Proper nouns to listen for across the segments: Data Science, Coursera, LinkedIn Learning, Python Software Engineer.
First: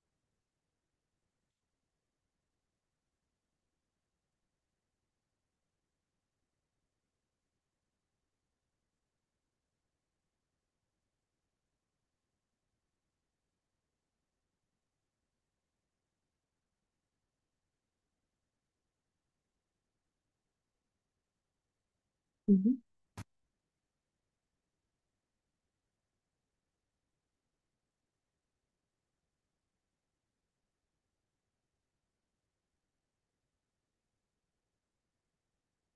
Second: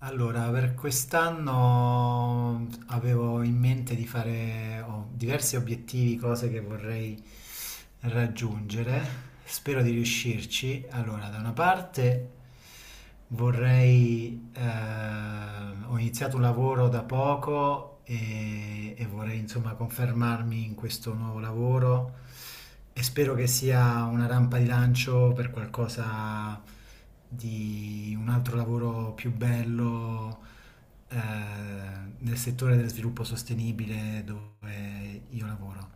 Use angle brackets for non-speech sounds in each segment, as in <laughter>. Allora, per quest'anno avevo in mente di fare ho diversi obiettivi, cose che vorrei raggiungere. Spero di riuscirci. Allora, da una parte vorrei ho iniziato un lavoro da poco e vorrei insomma confermarmi in questo nuovo lavoro Mhm, e spero che sia una rampa di lancio per qualcosa di un altro lavoro più bello, eh, nel settore dello sviluppo sostenibile dove io lavoro.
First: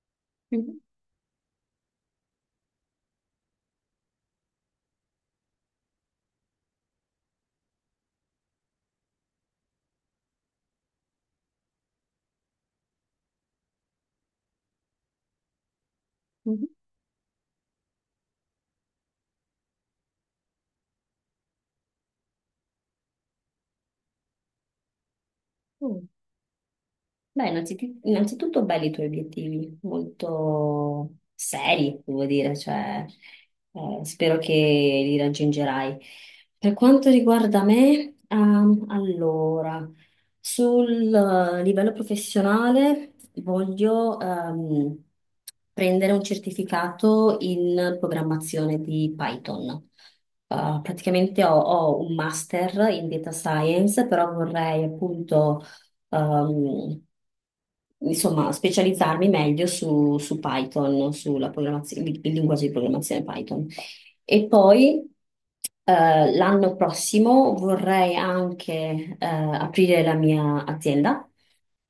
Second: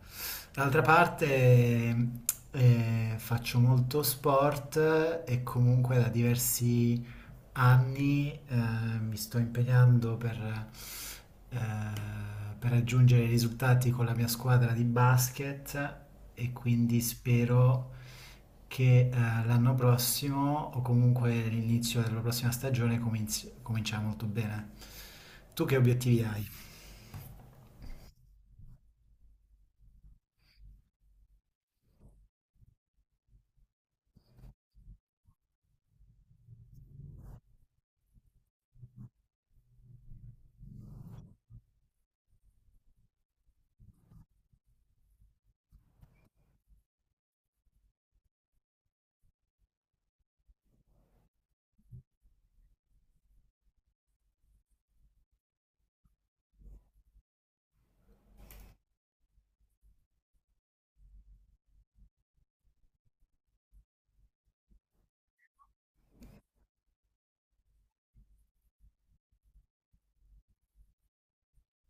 mhm, D'altra parte faccio molto sport e comunque da diversi anni mi sto impegnando eh, per raggiungere i risultati con la mia squadra di basket e mhm. quindi spero che l'anno prossimo o comunque l'inizio della prossima stagione comincia molto bene. Tu che Mm. obiettivi hai? Beh, innanzitutto belli i tuoi obiettivi, molto seri, devo dire, cioè, spero che li raggiungerai. Per quanto riguarda me, allora, sul livello professionale voglio prendere un certificato in programmazione di Python. Praticamente ho un master in data science, però vorrei appunto ehm, insomma, specializzarmi meglio su Python, sulla programmazione, il linguaggio di programmazione Python. E poi l'anno prossimo vorrei anche aprire la mia azienda.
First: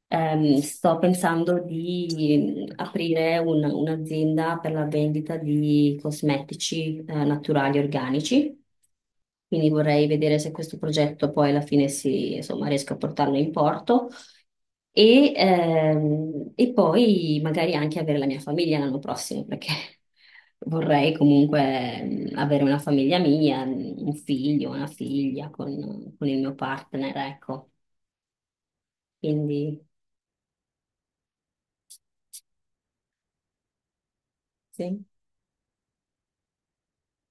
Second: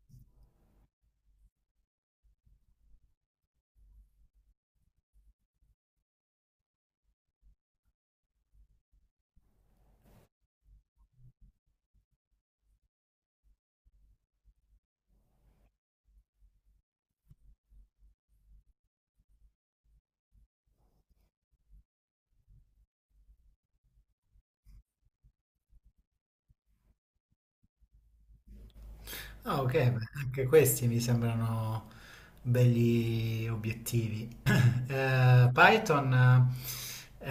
Sto pensando di aprire un'azienda per la vendita di cosmetici naturali organici. Quindi vorrei vedere se questo progetto poi alla fine si, insomma, riesco a portarlo in porto. E poi magari anche avere la mia famiglia l'anno prossimo, perché <laughs> vorrei comunque avere una famiglia mia, un figlio, una figlia con il mio partner, ecco. Ah, ok, Quindi, beh, anche questi mi sembrano belli obiettivi. <clears throat> sì. Python eh,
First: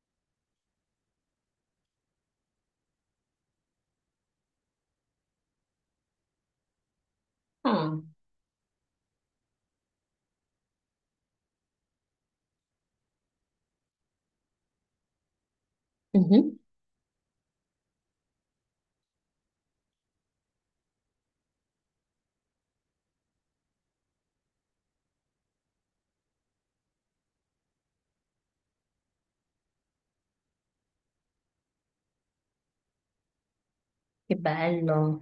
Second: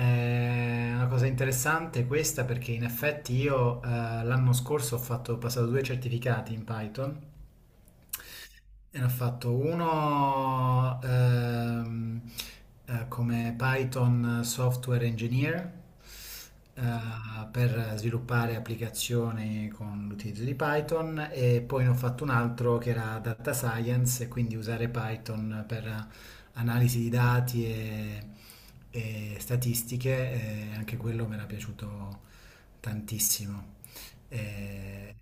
è una cosa interessante questa perché in effetti io l'anno scorso ho passato due certificati in Python Ah, e ne ho fatto uno come Python Software Engineer, mhm. eh, per sviluppare applicazioni con l'utilizzo di Python e poi ne ho fatto un altro che era Data Science e quindi usare Python per analisi di dati e statistiche e anche quello mi era piaciuto tantissimo. Che E- bello.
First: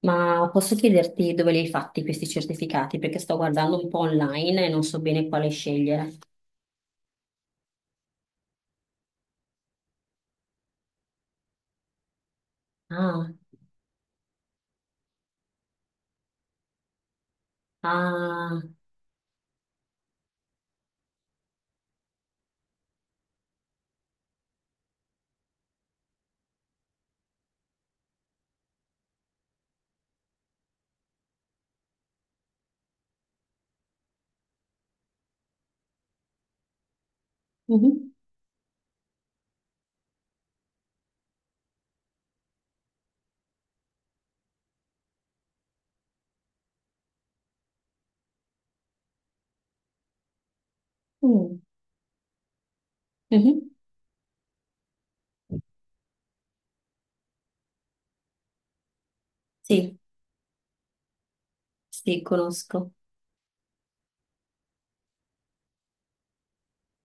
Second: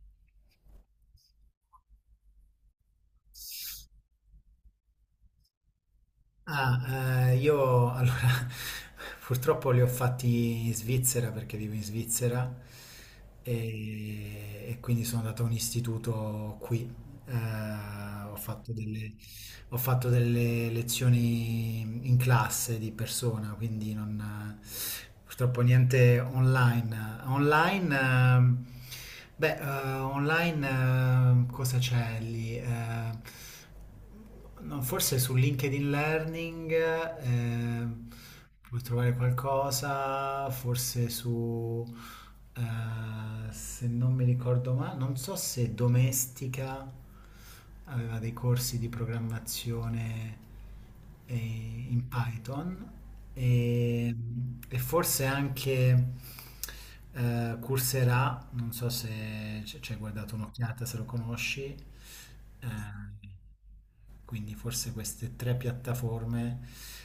Ma posso chiederti dove li hai fatti questi certificati? Perché sto guardando un po' online e non so bene quale scegliere. Io allora <laughs> purtroppo li ho fatti in Svizzera perché vivo in Svizzera Ah, e quindi sono andato a un istituto qui. Eh, ho ah, fatto delle, Ho fatto delle lezioni in classe di persona, quindi non, purtroppo niente online. Online, online cosa c'è lì? No, forse su LinkedIn Learning ehm, mhm, puoi trovare qualcosa, se non mi ricordo male, non so se domestica aveva dei corsi di programmazione, eh, mm, in Python mhm. e, e forse anche Coursera, non so se ci Sì, hai guardato un'occhiata, se lo conosci. sì, conosco. eh, quindi forse queste tre piattaforme,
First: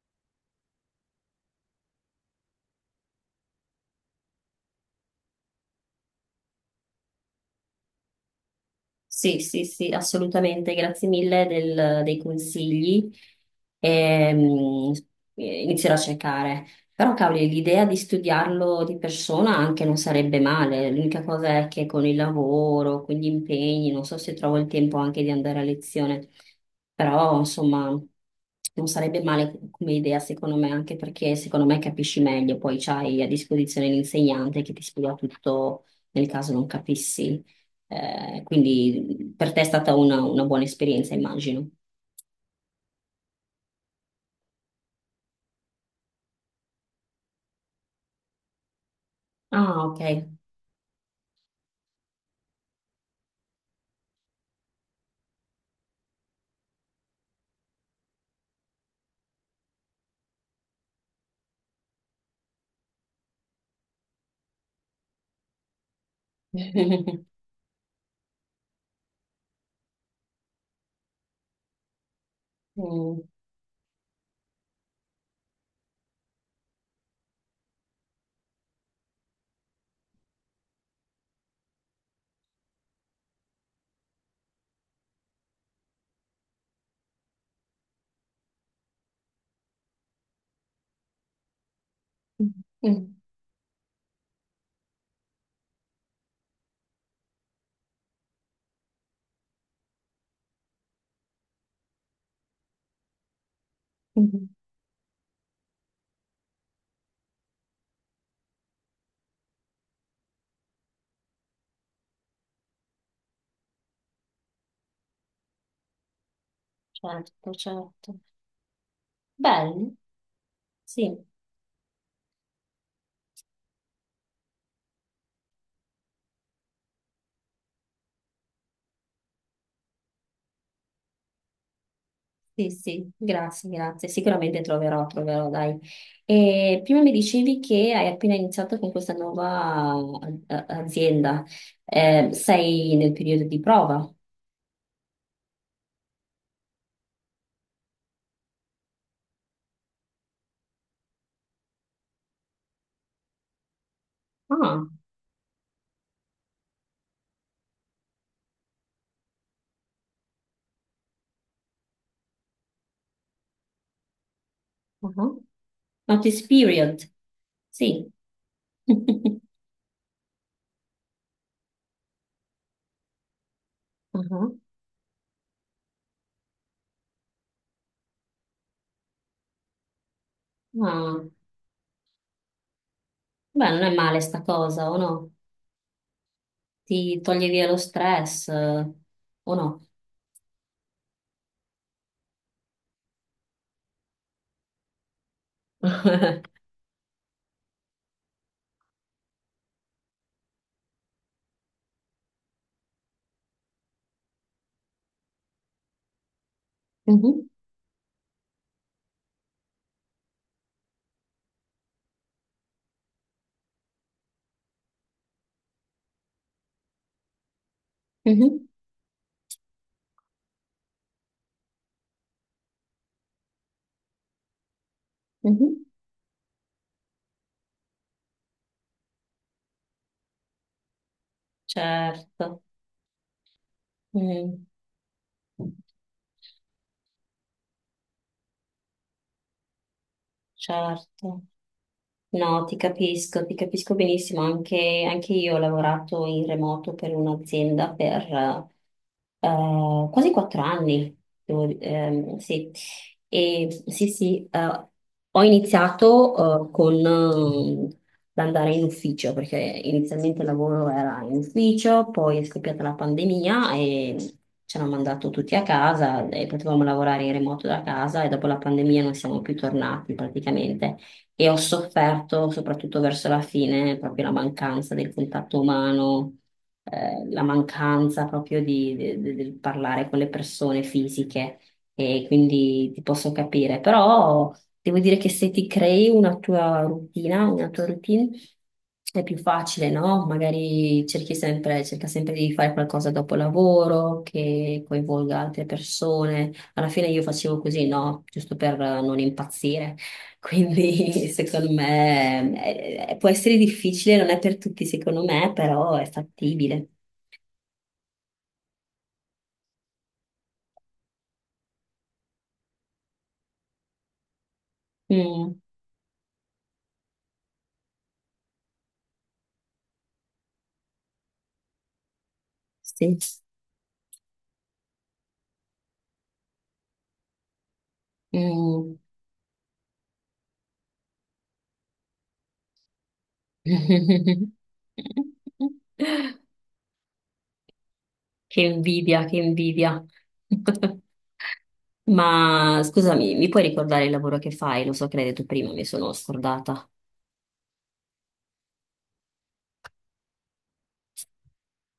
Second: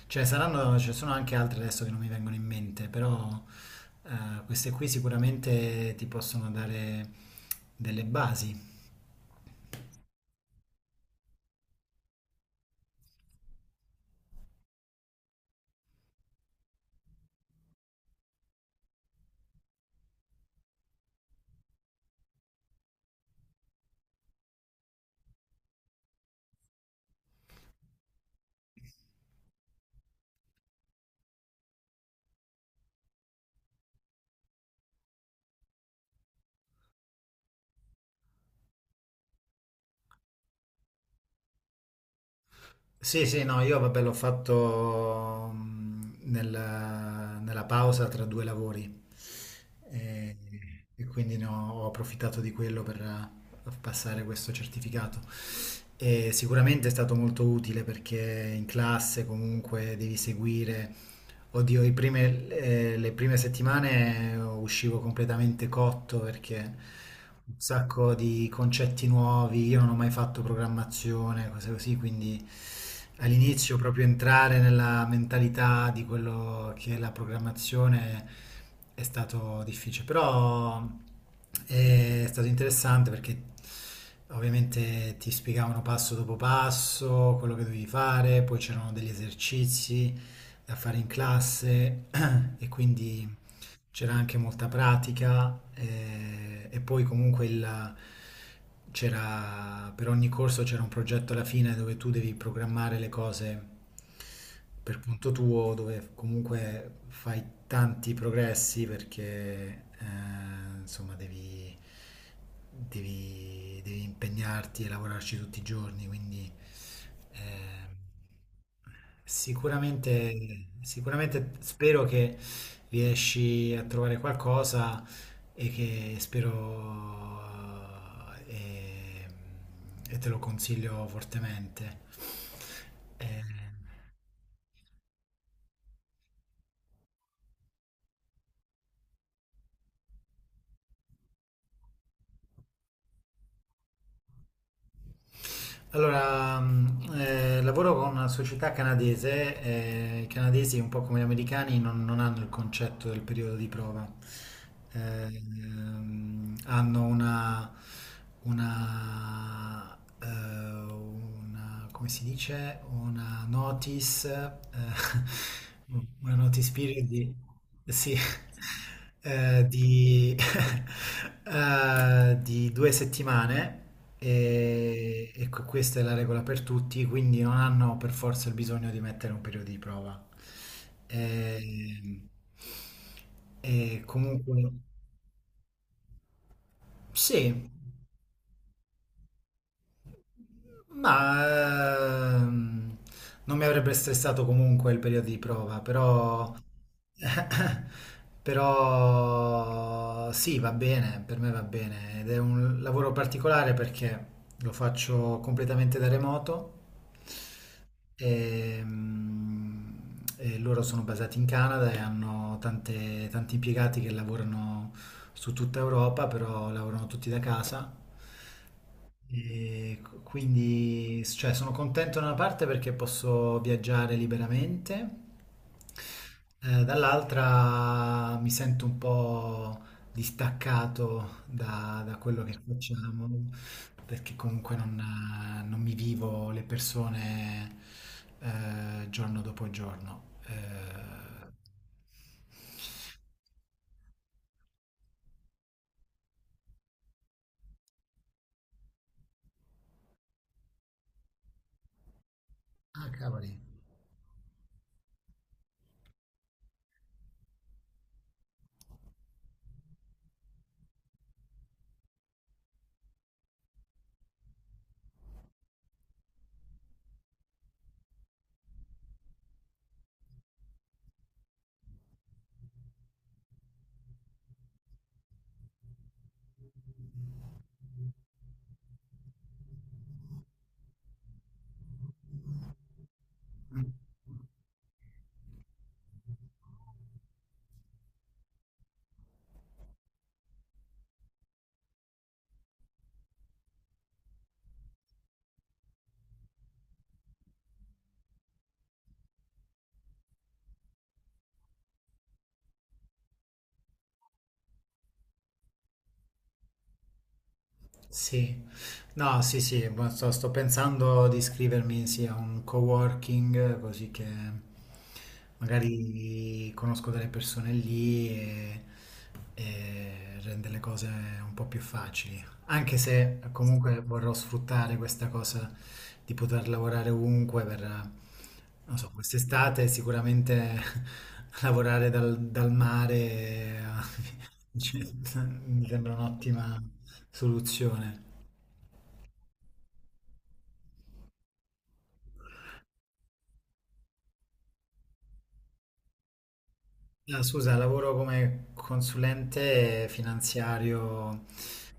cioè saranno, ce ne sono anche altre adesso che non mi vengono in mente, però queste qui sicuramente ti possono dare delle basi. Sì, sì, sì, assolutamente, grazie dei consigli. Ehm, Inizierò a cercare. Però, cavoli, l'idea di studiarlo di persona anche non sarebbe male. L'unica cosa è che con il lavoro, con gli impegni, non so se trovo il tempo anche di andare a lezione. Però, insomma, non sarebbe male come idea, secondo me, anche perché secondo me capisci meglio. Poi c'hai a disposizione l'insegnante che ti spiega tutto nel caso non capissi. Quindi per te è stata una buona esperienza, immagino. Sì, sì, no, io vabbè l'ho fatto nella pausa tra due lavori Ah, ok. e, e quindi ho approfittato di quello per passare questo certificato. E sicuramente è stato molto utile perché in classe comunque devi seguire. Oddio, le prime settimane uscivo completamente cotto perché <laughs> un sacco di concetti nuovi, io non ho mai fatto programmazione, cose così, quindi Mm. all'inizio proprio entrare nella mentalità di quello che è la programmazione è stato difficile, però è stato interessante perché ovviamente ti spiegavano passo dopo passo quello che dovevi fare, poi c'erano degli esercizi da fare in classe <clears throat> e quindi c'era anche molta pratica, c'era, per ogni corso c'era un progetto alla fine dove tu devi programmare le cose Mm. per conto tuo, dove comunque fai tanti progressi perché insomma devi impegnarti e lavorarci tutti i giorni, quindi Certo, eh, certo. Bene, sì, sicuramente spero che riesci a trovare qualcosa e che spero eh, e, e te lo consiglio fortemente. sì, sì, Eh, grazie, grazie. Sicuramente troverò, troverò, dai. E prima mi dicevi che hai appena iniziato con questa nuova azienda. Sei nel periodo di prova? allora, lavoro con una società canadese. Eh, i canadesi un po' come gli americani non hanno il concetto del periodo di prova. Ah, Hanno una, come si dice, una notice, uh-huh. <laughs> Una Notice notice period. period Sì. sì, <laughs> eh, di, <laughs> di due settimane Mhm. E questa è la regola per tutti, quindi non hanno per forza il bisogno di mettere un periodo di prova. Ah. Ehm, Beh, non è E, male sta comunque, cosa, o no? Ti toglie via sì. lo stress, o no? Ma ehm, Non mi avrebbe stressato comunque il periodo di prova, <laughs> però, <laughs> però sì, va bene, per me va bene ed è un lavoro particolare perché lo faccio completamente da remoto Mhm, e, mm, e loro sono basati in Canada e hanno tanti impiegati che lavorano su tutta Europa, però lavorano tutti da casa mhm, e cioè, sono contento da una parte perché posso viaggiare liberamente, mhm. Dall'altra mi sento un po' distaccato da quello che Certo, facciamo, perché mm, comunque non mi vivo le persone, giorno dopo giorno. Certo. No, ti capisco benissimo. Anche, anche io ho lavorato in remoto per un'azienda per quasi 4 anni. Devo di- sì. Ah, cavoli. Sì, sì, ho iniziato con l'andare in ufficio, perché inizialmente il lavoro era in ufficio, poi è scoppiata la pandemia e ci hanno mandato tutti a casa e potevamo lavorare in remoto da casa e dopo la pandemia non siamo più tornati praticamente e ho sofferto soprattutto verso la fine proprio la mancanza del contatto umano, la mancanza proprio del parlare con le persone fisiche e quindi ti posso capire, però devo dire che se ti crei una tua routine è più facile, no? Magari cerchi sempre, cerca sempre di fare qualcosa dopo lavoro che coinvolga altre persone. Alla fine io facevo così, no? Giusto per non impazzire. Quindi <laughs> secondo me può essere difficile, non è per tutti secondo me, però è fattibile. Sì, no, sì, sì, ma sto pensando di iscrivermi sì, a un coworking così che Mm, magari conosco delle persone lì e rende le cose un po' più facili. Anche sì. se comunque vorrò sfruttare questa cosa di poter lavorare ovunque per, Mm. non so, quest'estate sicuramente <laughs> lavorare dal mare, <laughs> <laughs> cioè, mi sembra un'ottima soluzione. Che invidia, che invidia. <laughs> Ma scusami, mi puoi ricordare il lavoro che fai? Lo so che l'hai detto prima, mi sono scordata. Ah, scusa, lavoro come consulente finanziario.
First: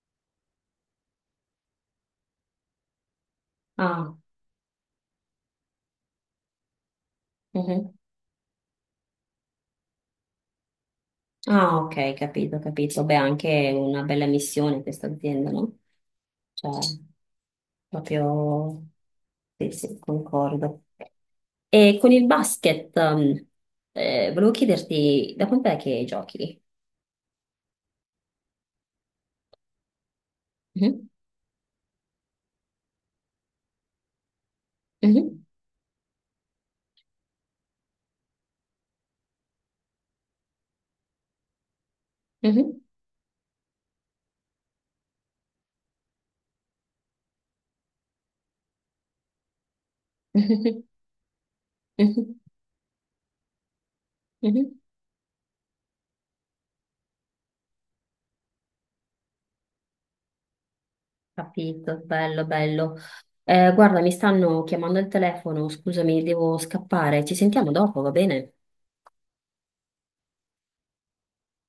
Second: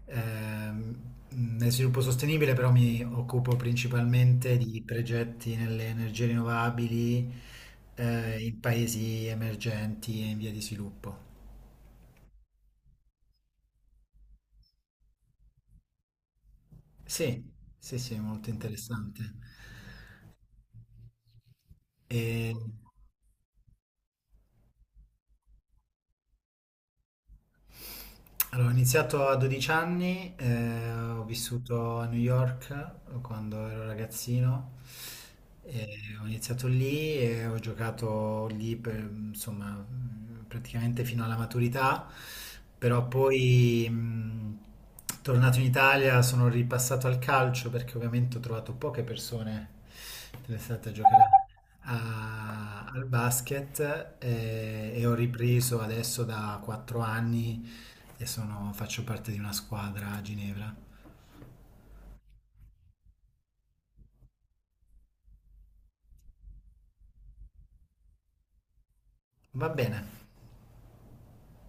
Nel sviluppo sostenibile però mi occupo Ah, principalmente di progetti nelle energie rinnovabili, mhm. In paesi emergenti e in via di sviluppo. Ah, ok, capito, capito. Beh, anche una bella missione questa azienda, no? Cioè, Sì, sì, sì, molto proprio... interessante. Sì, sì, concordo. E con il E- basket, volevo chiederti, da quant'è che giochi? Allora, ho iniziato a 12 anni, Mhm, ho vissuto a New York, quando ero ragazzino, mhm, e ho iniziato lì e ho giocato lì per, insomma, praticamente fino alla maturità, mhm, però poi tornato in Italia sono ripassato al calcio perché ovviamente ho trovato poche persone mhm, interessate a giocare mhm, al basket mhm. E ho ripreso adesso da 4 anni e faccio parte di una squadra a Ginevra. Capito, bello, bello. Guarda, mi stanno chiamando al telefono, scusami, devo scappare. Ci sentiamo dopo, va bene? Va bene,